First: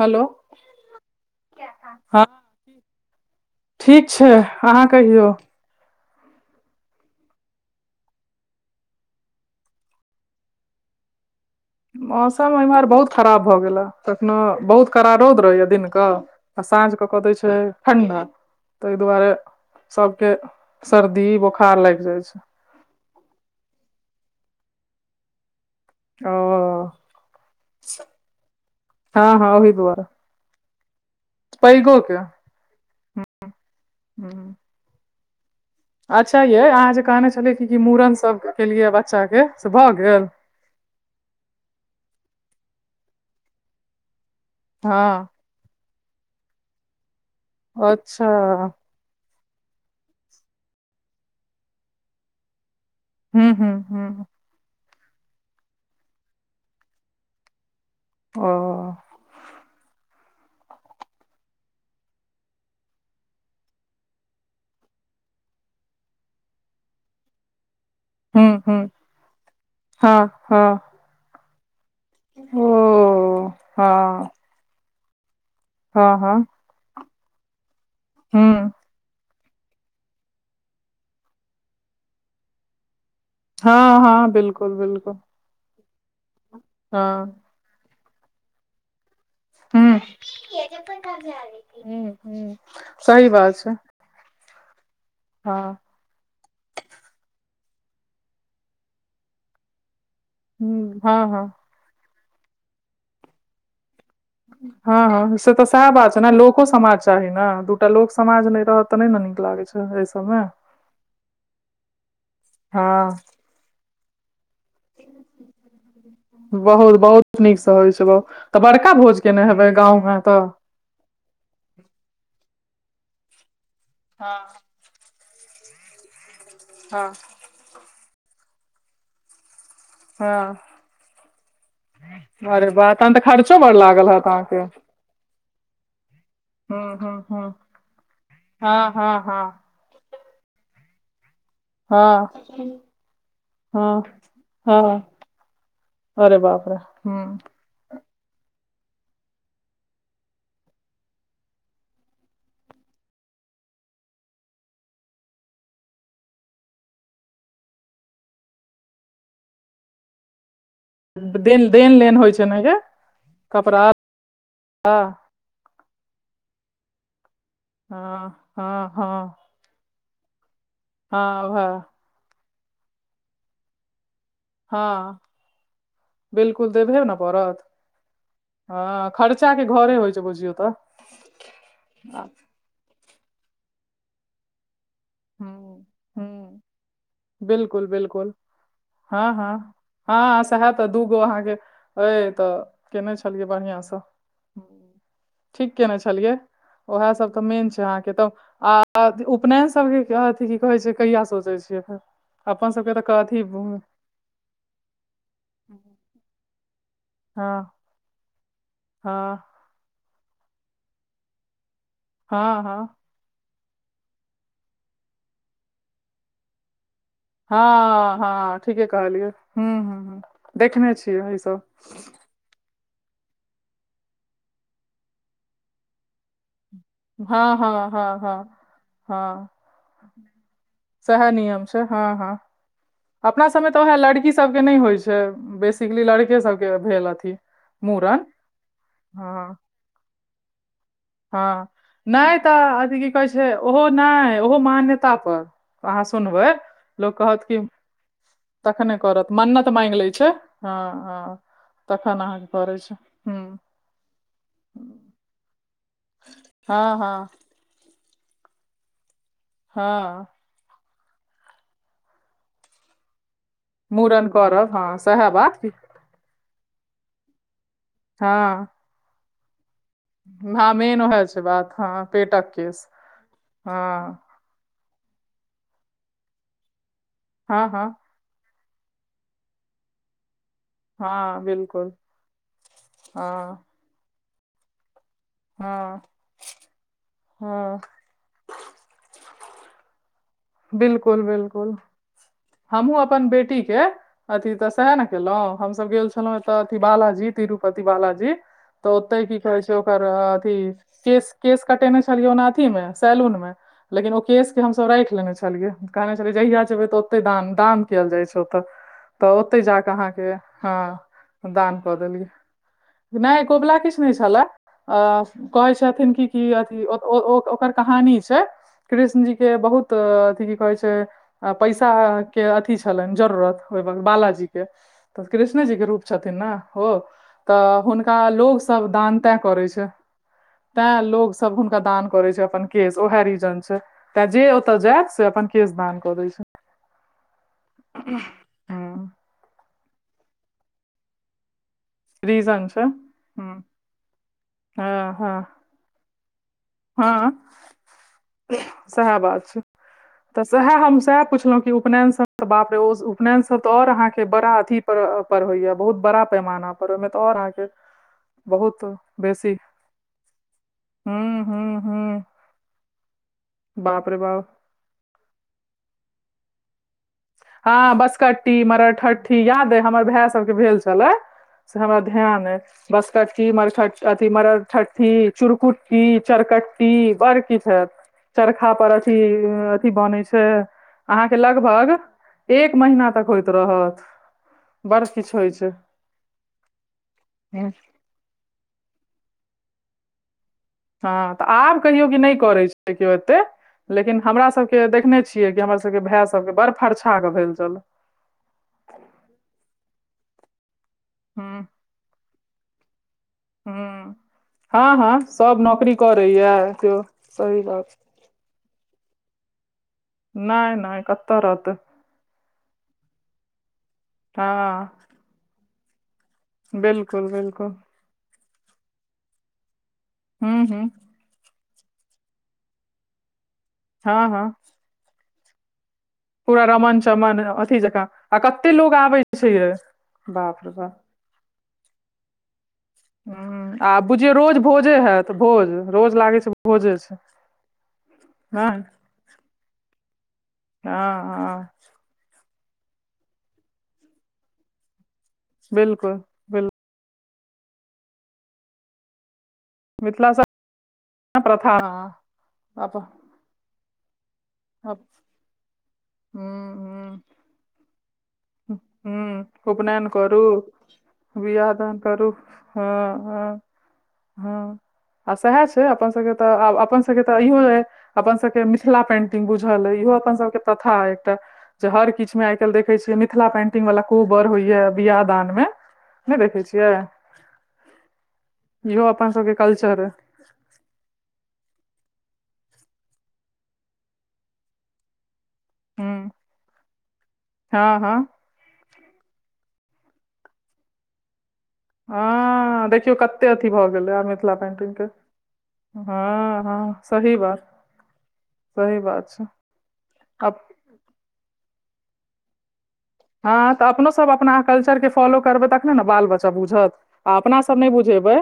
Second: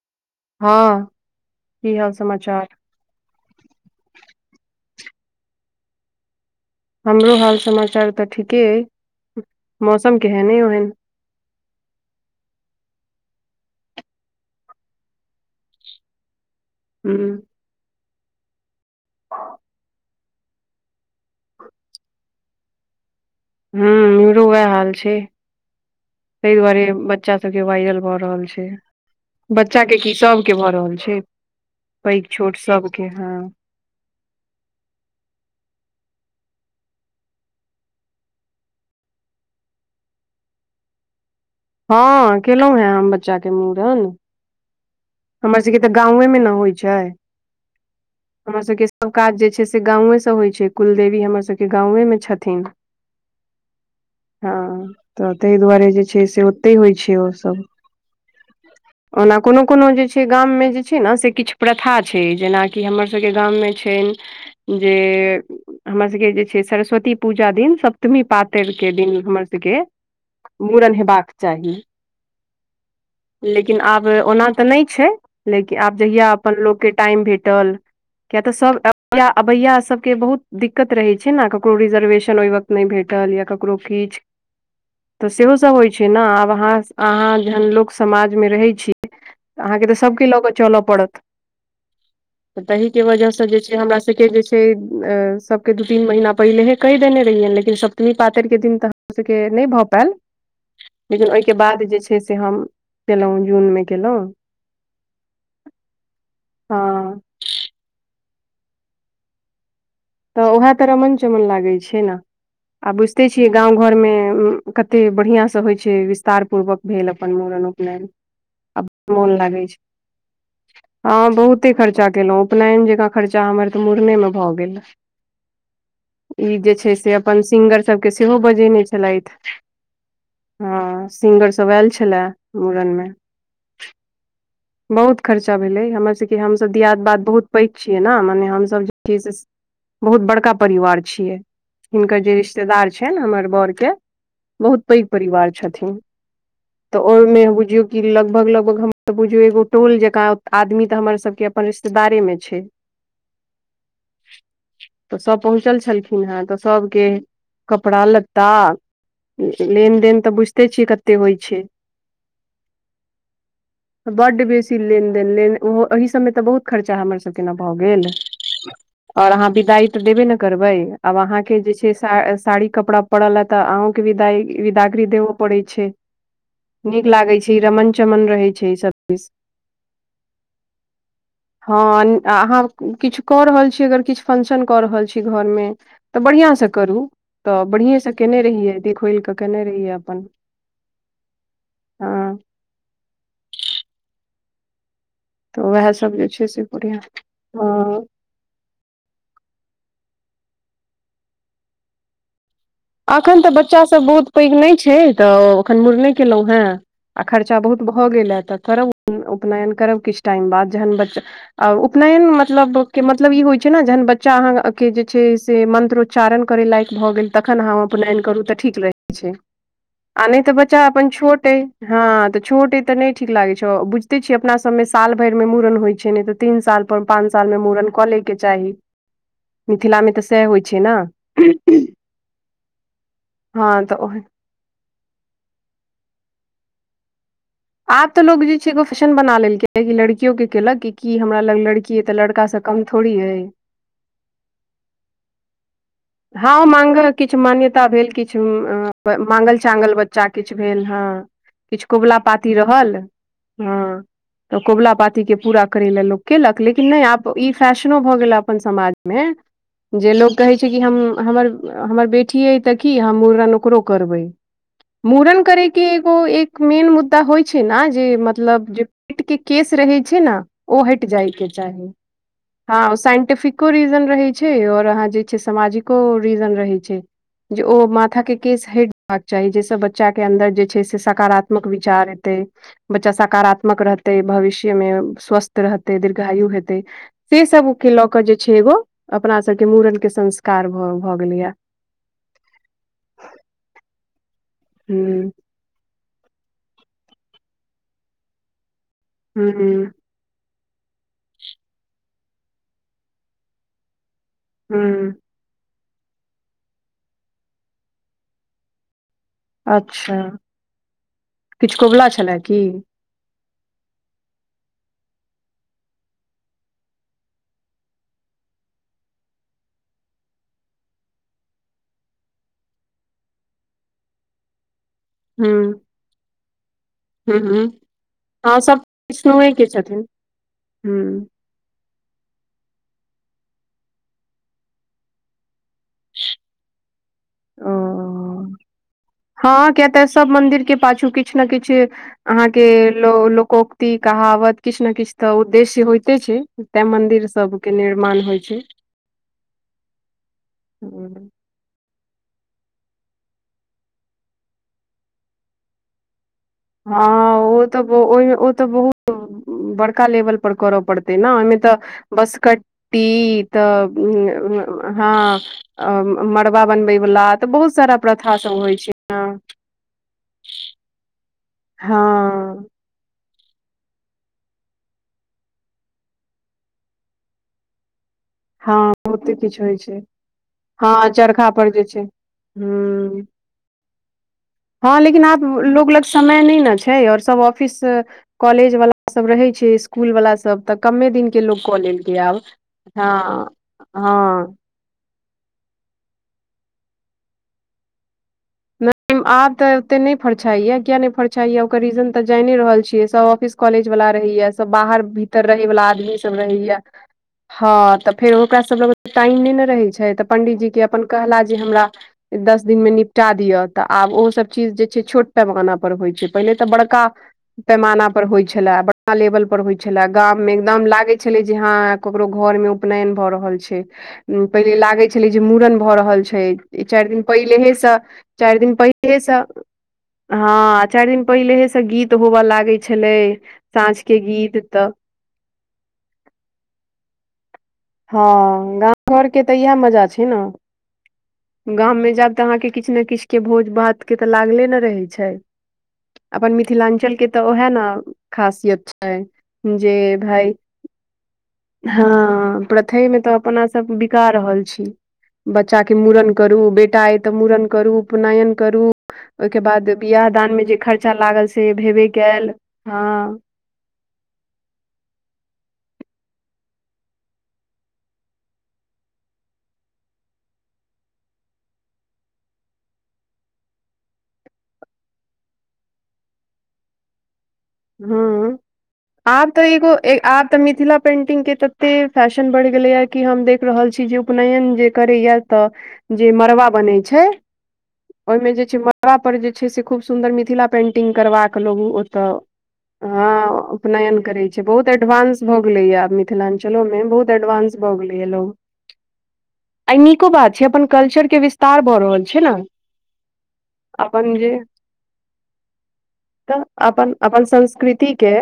Hello हँ की हाल हँ समाचार ठीक छै अहाँ कहियौ हमरो हाल समाचार तऽ ठीके अइ मौसम केहने ओहन मौसम एम्हर बहुत खराब भऽ गेल या कखनो बहुत करार रौद रहैया दिनक क आ साँझ के कऽ हुँ दै छै ठण्डा ताहि दुआरे सभ के सर्दी बोखार लागि जाइ छै हुँ इमरो वएह हाल छै ताहि दुआरे ओ बच्चा सबके वायरल भऽ रहल छै हँ हँ ओहि बच्चा के दुआरे की सबके भऽ रहल छै पैघो पैघ छोट सबके हँ हँ अच्छा ये अहाँ जे कहने छलियै कि कि मूड़न सब केलियै बच्चा के से भऽ गेल हँ केलहुॅं हें हम बच्चा के मूड़न हँ हमर सबके तऽ गावे मे ने होइ छै अच्छा सभ काज जे छै से गाँवेसँ होइ छै कुलदेवी हमर सभके गांवमे छथिन हुँ हुँ हुँ हँ तऽ ताहि दुआरे जे छै से ओतहि होइ छै ओसभ ओ ओना कोनो कोनो जे छै गाममे जे छै ने से किछु प्रथा छै जेनाकि हमरसभके गाममे छनि जे हमर सभके जे छै सरस्वती पूजा दिन सभ सत्मी हूँ पातरि हूँ के दिन हमर सबके हँ हँ मूड़न हेबाक चाही ओ लेकिन आब हँ ओना तऽ नहि छै। लेकिन आब हाँ जहिया हाँ अपन लोकके टाइम भेटल किया तऽ हुँ, सभ। आबैया सभके बहुत दिक्कत रहैत छै ने, ककरो रिजर्वेशन ओहि वक्त। नहि भेटल या ककरो हाँ, खींच हाँ, बिल्कुल, बिल्कुल, त। सेहो सभ होइ छै ने, आब अहाँ हाँ, अहाँ जहन लोक समाजमे रहै छी। अहाँके तऽ हुँ, सभके लऽ कऽ चलय पड़त हुँ, हुँ, तहिके सही वजह सँ बात जे छै हमरा सभके जे। [unintelligible] सभके हाँ, द तीन महीना पहिनेहि देने रहियै, मुदा सप्तमी पातरि के दिन तऽ हमरा सभके नहि भऽ पायल। हुँ, हाँ, लेकिन हाँ, ओहिके बाद जे छै, से हम केलहुँ, जूनमे गेलहुँ। हँ हँ, से तऽ सएह बात छै ने, लोक समाज हँ चाही ने दूटा लोक। समाज नहि रहत तऽ नहि ने नीक लागै छै। सबमे। तऽ उएह तऽ रमण-चमन लागैत छै ने, आ हाँ, बुझिते छियै गाँव घरमे। कते बढ़िआँ सँ होइ छै, विस्तारपूर्वक बहुत भेल अपन बहुत मूड़न, नीकसँ होइ छै उपनयन आ मोन लागै छै। हँ तऽ हँ बहुते खर्चा केलहुँ, उपनयन जकाँ खर्चा हमर तऽ मुड़नेमे हाँ, भऽ गेल। ई जे छै, हाँ, से अपन सिंगर सभके सेहो बजेने छलथि। हाँ, हँ, सिंगर सभ आयल छलए अरे वाह मूड़नमे। तहन तऽ खर्चो बड़ लागल हेत अहाँके। बहुत खर्चा भेलै हमर सभके, हमसभ हुँ, दियात हुँ, बात बहुत पैक छियै ने, मने हमसभ जे छ से। ह बहुत बड़का परिवार छियै हिनकर, हाँ, जे रिश्तेदार छनि हमर बरके। हाँ, बहुत पैघ हाँ, परिवार छथिन अरे बाप रे! तऽ हुँ। ओहिमे बुझियौ कि लगभग लगभग हम। बुझू एगो टोल जकाँ आदमी तऽ हमर सभके अपन रिश्तेदारमे छै। [inaudible] तऽ सभ पहुँचल छलखिन हँ, तऽ सभके कपड़ा लत्ता। लेनदेन तऽ बुझिते छियै कते। होइ छै देन लेन होइ छै ने, के कपड़ा। बड़ बेसी लत्ता लेन देन, ओहि सभमे तऽ बहुत खर्चा हमर सभ। अहाँ सभके न भऽ गेल, हँ हँ हँ आ अहाँ विदाइ देबो नहि करबै आब हँ अहाँके जे उएह से। साड़ी कपड़ा पड़ल छै ते अहूँके विदाई। विदागरी हँ देबो पड़ै छै, बिलकुल देबहे नीक ने लागै छै। ई पड़त रमण चमन रहै छै, ई सभ। हँ खर्चा के घरे होइ छै, बुझियौ तऽ। हँ अहाँ किछु कऽ रहल छी, अगर किछु फंक्शन कऽ रहल छी घरमे हूँ तऽ बढ़िआँ हूँ सँ करू। तऽ बिलकुल बढ़िएँ सँ बिलकुल केने रहियै देख खोलि हँ कऽ हँ केने रहियै अपन हँ सहए तऽ दूगो अहाँके। अ हँ तऽ केने छलियै बढ़िआँ सँ ह। तऽ ठीक उएह केने सब जे छलियै, छै से बढ़िआँ उएह सभ तऽ मेन छै हँ अहाँके तऽ। उपनयन सभकेँ अथि की कहैत छै, कहिया सोचैत छियै? अपना सभके तऽ अखन कथी बच्चा सब बहुत पैघ नहि छै तऽ ओखन मुड़न केलहुँ हे आ खर्चा हँ बहुत भऽ गेल ह तऽ कर। हँ उपनयन करब किछु टाइम बाद, जहन बच्चा उपनयन हँ मतलब। हँ मतलब इहो छै ने, अहाँके जे से मन्त्र उच्चारण जकाँ लायक भऽ गेल। तखन हम हँ उपनायन करू तऽ हँ ठीक ठीके रहैत कहलियै छै हूँ हूँ हूँ आ नहि तऽ बच्चा देखने अपन छियै छोट अ। ईसभ हँ तऽ छोट अ तऽ नहि ठीक लागैत छै, बुझिते छियै अपना सभमे साल भरिमे मूड़न होइत छै ने तऽ। तीन साल पर पाँच हँ सालमे मूड़न हँ कऽ हँ लऽ के हँ चाही। हँ मिथिलामे तऽ सएह होइ छै ने। सएह नियम छै हँ हँ अपना सभमे तऽ उएह लड़की सभके नहि होइत छै, बेसिकली लड़का सभके भेल अथी। आब तऽ मूड़न लोग जे छै, एगो फैशन बना हँ लेलकै, लड़कियो के केलक। की हमरा लग हँ लड़की अइ तऽ नहि लड़काँ कम अथी की थोड़ी कहै अइ। छै ओहो नहि ओहो मान्यता पर। अहाँ सुनबै, हँ माँग लोक किछु कहत कि मान्यता भेल किछु तखने करत, माँगल मन्नत चाँगल माँगि लैत बच्चा छै। किछु हँ भेल ह किछु कबुला पाती रहल हँ तऽ कबुला पातीके पूरा करै ल लोक केलक हँ लेकिन नहि हँ आब ई फैशनो भ गेल आय अपन समाज मे जें हँ लोक कहै छै हम हमर हमर बेटी अ तऽ की हम मुड़न ओकरो करबै मूड़न करब हँ सएह मूड़न बात की करैके ओ एक मेन मुद्दा होइ छै ने जे मतलब हँ जे पेट के केस रहे छै न हँ ओ मेन हटि ओएह छै जयबाक बात चाहि हँ पेटक केस हाँ साईन्सफिटीको रीजन हँ रहै छै आओर अहाँ जे छै से समाजिको रीजन रहै छै जे हँ ओ हँ माथा कें केस हेटबाक चाही जहिस बच्चा बच्चा के अन्दर जे छै से हँ सकारात्मक बिल्कुल विचार एते बच्चा हँ सकारात्मक रहत भविष्य मे स्वस्थ रहते हँ दीर्घायु हेतै से सब हँ के लऽ जे छै एगो अपना सबके मूड़न के संस्कार भऽ गेलैया हमहुँ अपन बेटी के अथी तऽ सएह ने हूँ केलहुँ हमसभ गेल छलहुँ अथी बालाजी तिरुपति बालाजी तऽ ओते की हूँ कहे छै ओकर अथी केश केश कटेने छलियै ओना अथी मे सैलून मे लेकिन ओ केश के हमस हूँ राखि लेने छलिए यै कहने छलियै जहिया जेबै तऽ ओते दान दान कयल जाइ छै ओतऽ तऽ ओते जा कऽ अच्छा अहाँके हँ किछु दान कऽ कबुला देलियै छलए की नहि कोबला किछ नहि छला अ कहै छथिन कि की अथिओ ओकर कहानी छै कृष्ण जी के बहुत- की कहै छै पैसा के अथी छलनि जरूरत ओहि बालाजी के तऽ हुँ कृष्ण जी के रूप छथिन ने ओ हुँ हुँ तऽ हुनका हँ सब लोगसभ दान तैं विष्णुए के करै छै छथिन तैं हुँ लोकोसभ सभ हुनका द करै छै अपन केश ओहा रीजन छै तां ओत जे जायसे अपन केश दान कऽ दै छै ओ हूँ हुँ हँ किया ते सब मंदिर के पाछू कि किछु ने किछु अहा के रीजन छै ह लोकोक्ति कहावत किछु ने हँ किछ तऽ हँ उद्देश्य होय छै तां मन्दिर हँ सबके निर्माण होइ छै सएह बात छै तऽ सएह हम सएह हुँ। पुछलहुँं उपनयन बाप रे उपयन सब त और अहाँ के बड़ा अथी पर होयया बहुत बड़ा पैमाना पर हँ ओहिमे तऽ आओर ओ अहाँके तऽ ओहिमे ओ तऽ बहुत बड़का लेवल पर करऽ पड़ते हूँ ने तऽ हूँ हूँ बसकटटी त बाप रे बाप हँ मड़बा बनबै वला तऽ बहुत हँ सारा प्रथा सब बसकट्टी होइ छै हँ। मरठहट्ठी याद हमर भाय सबके भेल छलय छलय से हमरा ध्यान अय हँ बसकट्टी मरक अथि मरठठी चुरकुट्टी चरकट्टी बड़ की किछ हायत चरखा पर हँ अथी बहुते किछु होइ अथी बनै छै हँ अहाँके चरखा पर जे लगभग छै एक महीना हूँ तक होयइत रहत हँ बड़ लेकिन किछु आब होइ लोग छै लग समय नहि ने छै और सब ऑफिस कॉलेज वा सब रहै छै इसकुल वाला सब त हँ तऽ आब कहियो क नहि करे छै केओ एते हँ लेकिन हमरा हँ सबके के देखने छियै कि हमर सब के भाय सब के बड़ फरछा के भेल छल नहि आब तऽ ओऊते नहि फरछाईया किया फरछाईया हूँ ओकर रीजन तऽ जानए रहल छियै सब ऑफिस कॉलेज वला हूँ रहैया सब हँ बाहर हँ भी इतर सब रहे वालला नौकरी आदमी सब करैया रहैया केओ सही बात हँ तऽ फेर ओकरा सब लग टाइम नहि ने रहे छै तऽ पंडीजी नहि के नहि अपन कतऽ कहला जे रहतै हमरा दस दिनमे निपटा दिअ तऽ आब ओहोसभ चीज जे हँ छै छोट पैमाना पर होइत छै पहिले तऽ बड़का बिल्कुल बिल्कुल पैमाना पर होइ छलाह बड़का लेवल पर होइ छले गाम मे हूँ एकदम हूँ लागे ह ककरो घर मे उपनयन भऽ रहल छै हँ हँ पहिल लाग छलै जे मूड़न भऽ रहल छै पूरा ई रमन चारि दिन चमन अथी पहिलेहेसँ जकाँ आ चार कते दिन लोग पहिले आबै से छै यै बाप रे हँ बाप चार दिन पहिलहे से गीत होबे लागे छै ह आ बुझियौ रोज तऽ भोजे हत भोज रोज लागै छै भोजे छै हँ नहि गाम घरके तऽ इएह मजा छै ने ह ह गाम मे जायब तऽ अहाँके किछु ने किछु के भोज भात के तऽ लागले ने रहै छै बिलकुल अपन मिथिलाञ्चल के तऽ उएह ने खासियत छै जेे मिथिला सं भइ प्रथा हँ अप प्रथई में त अपना सब बिका रहल छै बच्चा के मूरण करू बेटा हूँ तऽ मूरण करू पुनयन करू ओहिके हूँ बाद उपनयन बिियाह करू दानमे जे खर्चा लागल से बियाह दान भेबे क करू हँ हँ आब सएह छै अपन सभके तऽ आब अपन सभके तऽ इहो य अपनसभके मिथिला पेन्टिंग बुझल अइ इहो अपनसभके प्रथा एकटा जे हर किछ मे आइ काल्हि देखै छियैित मिथिला पेंटिंग वालला कोबर होइया बियाह दान मे नहि देखे छियै ह इहो अपन आब सबके तऽ एगो कल्चर अइ आब तऽ मिथिला पेंटिंग के तते फैशन बढ़ गेले या कि हम देख रहल छी जे उपनयन जे करेया तऽ हूँ जे मड़बा बन छै हँ हँ ओहिमे जे छै ओकरापर जे छै से खूब सुन्दर मिथिला पेन्टिंग करबाक लोगू ओतय हँ देखियौ हँ कते अथी भऽ गेलै उपनयन आब करे मिथिला छै बहुत पेंटिंग के एडवानंस भऽ गेलैएा आब हँ मिथिलाञ्चलो हँ मे बहुत सही बात एडवानंस भोगलेलो सही बात छै आ ई नीको बात छै अपन कल्चर विस्तार भऽ रहल छै ने हँ तऽ अपनोसभ अपन जे अपनााँ कल्चरके फॉलो करबै तखने ने बाल बच्चा तऽ बुझत अपन आ अपन अपना सब नहि संस्कृति के बुझेबै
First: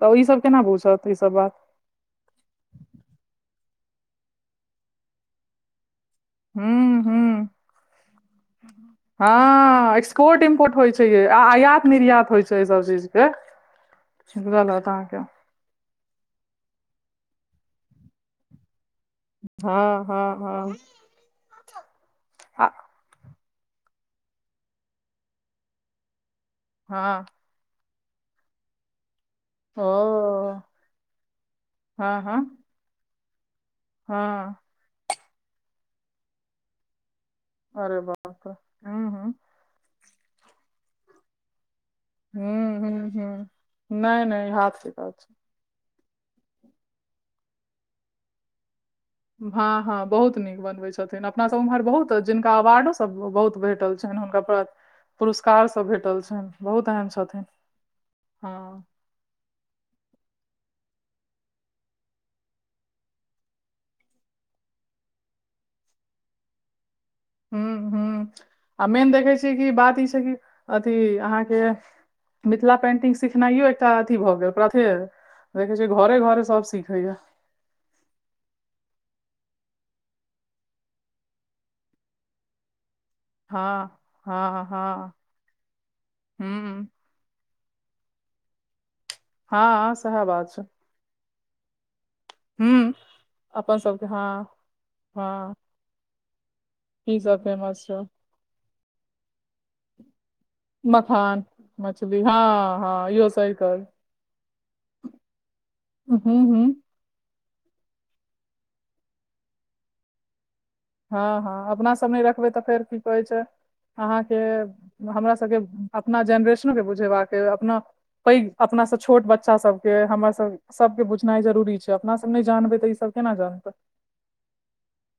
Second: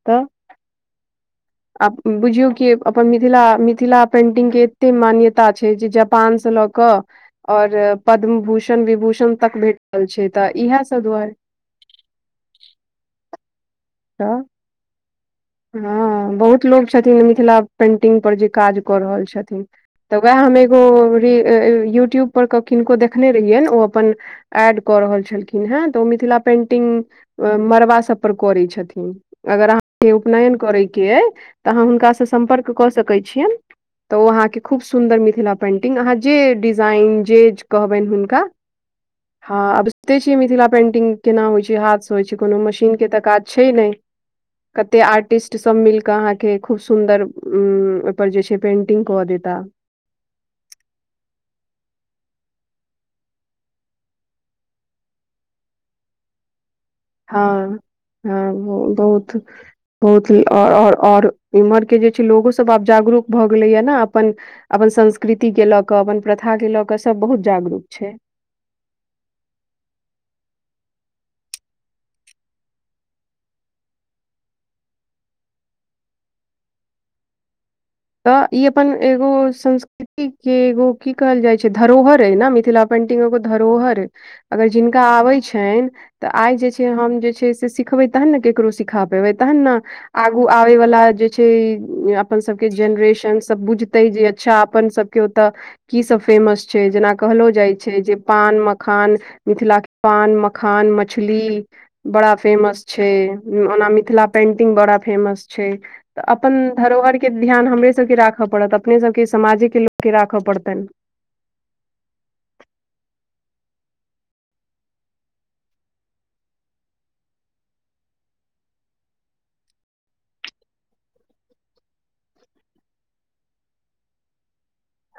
तऽ ई सब केना बुझत ई सब बात आ बुझियौ कि अपन मिथिला मिथिला पेन्टिंगके एतेक मान्यता छै जे जब पान से ल के हूं हूं और पद्म भूषण विभूषण तक भेटल छै तऽ एक्पोर्टम्पोर्ट इएह होई सब छै दुआरे आयात निर्यात होय छै से सब चीज के तऽ नलत अहाँके हँ बहुत लोकोग छथिन जे मिथिला पेंटिंग पर जे काज कऽ रहल छै हँ तऽ हँ वएह हँ एगो यूट्यूब पर आ किनको देख अपन एड कऽ रहल छलखिन ह तऽ मिथिला पेन्टिंग हँ मरबा सब पर करै छथिन मगर ओ उपनयन करे के तऽ अहाँ हुनका हँ से हँ सम्पर्क कऽ सकैत छियै त ओ हँ अहाँके खूब सुन्दर मीथीला पेनटिंग अरे बाप रे हूं हूं [unintelligible] हँ आब जनिते छी मिथिला पेंटिंग केना होइ छै हाथ हू ह ह नहि नहि हाथ सीखा छै अ खर पर जे छे पेटिंग को देी हँ हँ बहुत नीक बनबै छथिन अपना सब उम्हर बहुत जिनका अवार्डो सब बहुत भेटल छनि हुनका प पुरस्कार सब भेटल छनि बहुत एहन छ हँ हँ बहुत बहुतर आओर इम्हरके जे छै लोगोसभ आब जागरूक भऽ गेलैए ने अपन अपन संस्कृति के लऽ कऽ अपन प्रथा के लऽ क सब बहुत हू जागरूक हू छै आ मेन देखै छियै कि बात ई छै कि अथी अहाँके मिथिला पेन्टिंग सिखनाइयो एकटा अथी भऽ गेल प्रथे देखै छियै घरे घरे सभ सीखैया। तऽ ई अपन एगो संस्कृति के एगो की कहल जाय छै, धरोहर अ ने मिथिला। पेन्टिंगो को हँ धरोहर। हँ अगर हँ जिनका आबै छनि तऽ आइ जे छै, हूँ हम जे छै से सिखबैत। तऽ के सीखत ने, हँ सएह आगू बात छै आबै व। के हूँ जेनरेशन सभ अपन सबके बुझतै, हँ अच्छा अपन सभ ओता हँ की सभ फेमस। जेना की सब कहलो जाइ फेमस छै। जे पान मखान मिथिला। पान मखान मखान मछली। मछली बड़ा हँ फेमस छै। हँ इहो सही कहल ओना मिथिला पेंटिंग बड़ा फेमस छै। हूँ अपन हूँ धरोहर। के ध्यान हमरे सभके राखय पड़त, अपने सभके समाजे के लोक के राखऽ पड़तनि। हँ हँ, अपना सभ नहि रखबै तऽ फेर की कहै छै। अहाँके हमरा सभके अपना जेनरेशनो के बुझेबाक अपना। पैघ अपना सभ, छोट बच्चा सभके हमर सभ। सभके बुझनाइ जरूरी छै, अपना सभ नहि जानबै तऽ ई सभ केना जानतै।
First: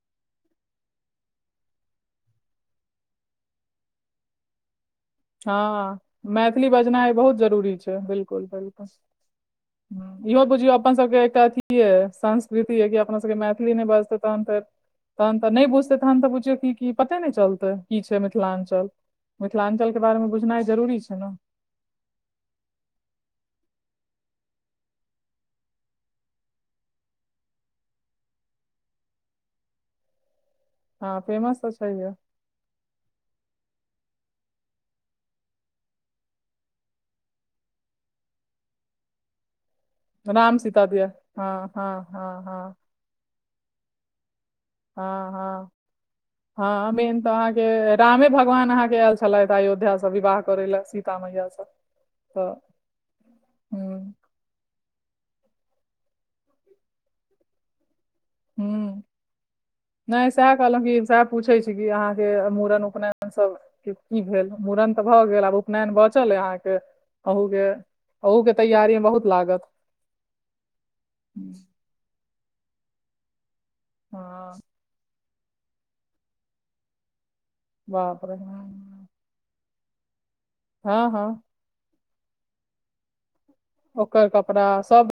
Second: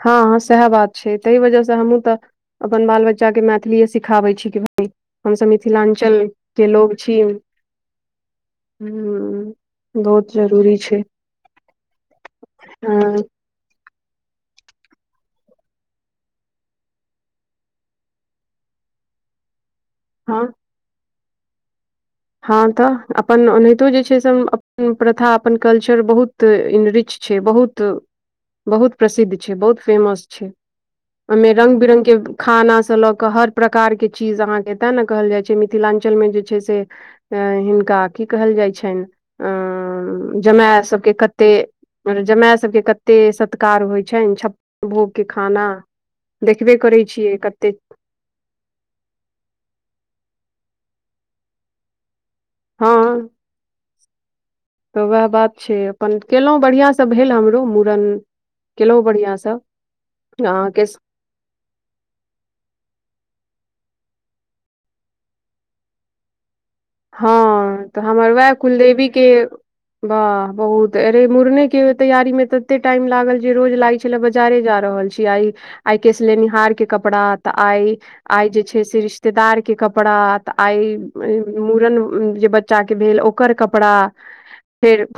हँ हँ, सएह बात छै, ताहि वजह सँ हमहूँ तऽ। अपन बाल बच्चा के मैथिलिए सिखबै छी कि भऽ? हँ मैथिली बजना छी बहुत हूँ जरूरी छै, बिलकुल बिलकुल। बहुत इहो बुझियौ, जरूरी छै अपनसभके एकटा अछि संस्कृति जे कि हँ अपनासभ मैथिली नहि बाजतै। तहन तऽ नहि बुझतै, तहन तऽ बुझियौ कि पते नहि चलतै की छै मिथिलांचल। मिथिलांचलके बारेमे हँ बुझनाइ जरूरी छै। ने हँ तऽ अपन ओनाहितो जे छै, से अपन प्रथा, अपन कल्चर बहुत। रिच छै, बहुत बहुत प्रसिद्ध छै, बहुत फेमस छै। हँ ओहिमे फेमस तऽ रंग बिरंग छैहे के। खाना सँ लऽ कऽ हर प्रकार के चीज अहाँकेँ तें ने कहल जाय छै, मिथिलांचल जे छै से। अ हिनका की कहल जाइ छनि अ राम जमाय सीता दिया सभके कते हँ हँ मत, हँ जमाय हँ सभके कत। कते सत्कार होइ छनि, छप्पन भोग के हँ खाना हँ देखबे हँ करै मेन तऽ छियै कते। अहाँके रामे भगवान अहाँ के आयल छलथि अयोध्यासँ विवाह करे लए सीता मैयासँ। हँ हूँ तऽ उएह बात छै, अपन केलहुँ बढ़िआँ सँ भेल हमरौ मूड़न। केलहुँ हूँ बढ़िआँ सभ नहि सएह कहलहुँ अहाँके। कि सएह पूछै छी कि अहाँके मूड़न, उपनयन सभ। की भेल, मूड़न तऽ भऽ गेल, आब उपनयन बचल अहाँके। अहू के हँ तऽ हमर अहू के वएह तैयारी मे कुलदेवी बहुत के। लागत वाह बहुत, अरे मूड़न के तैयारीमे तऽ। एते टाइम लागल जे रोज लागै छल हँ बजार जा रहल छी, आइ आइ केस लेनिहार के कपड़ा। तऽ आइ बाप रे आइ जे छै, से रिश्तेदार के कपड़ा तऽ आइ। हँ हँ मूड़न जे बच्चा के भेल, ओकर कपड़ा ओकर कपड़ा सब फेर।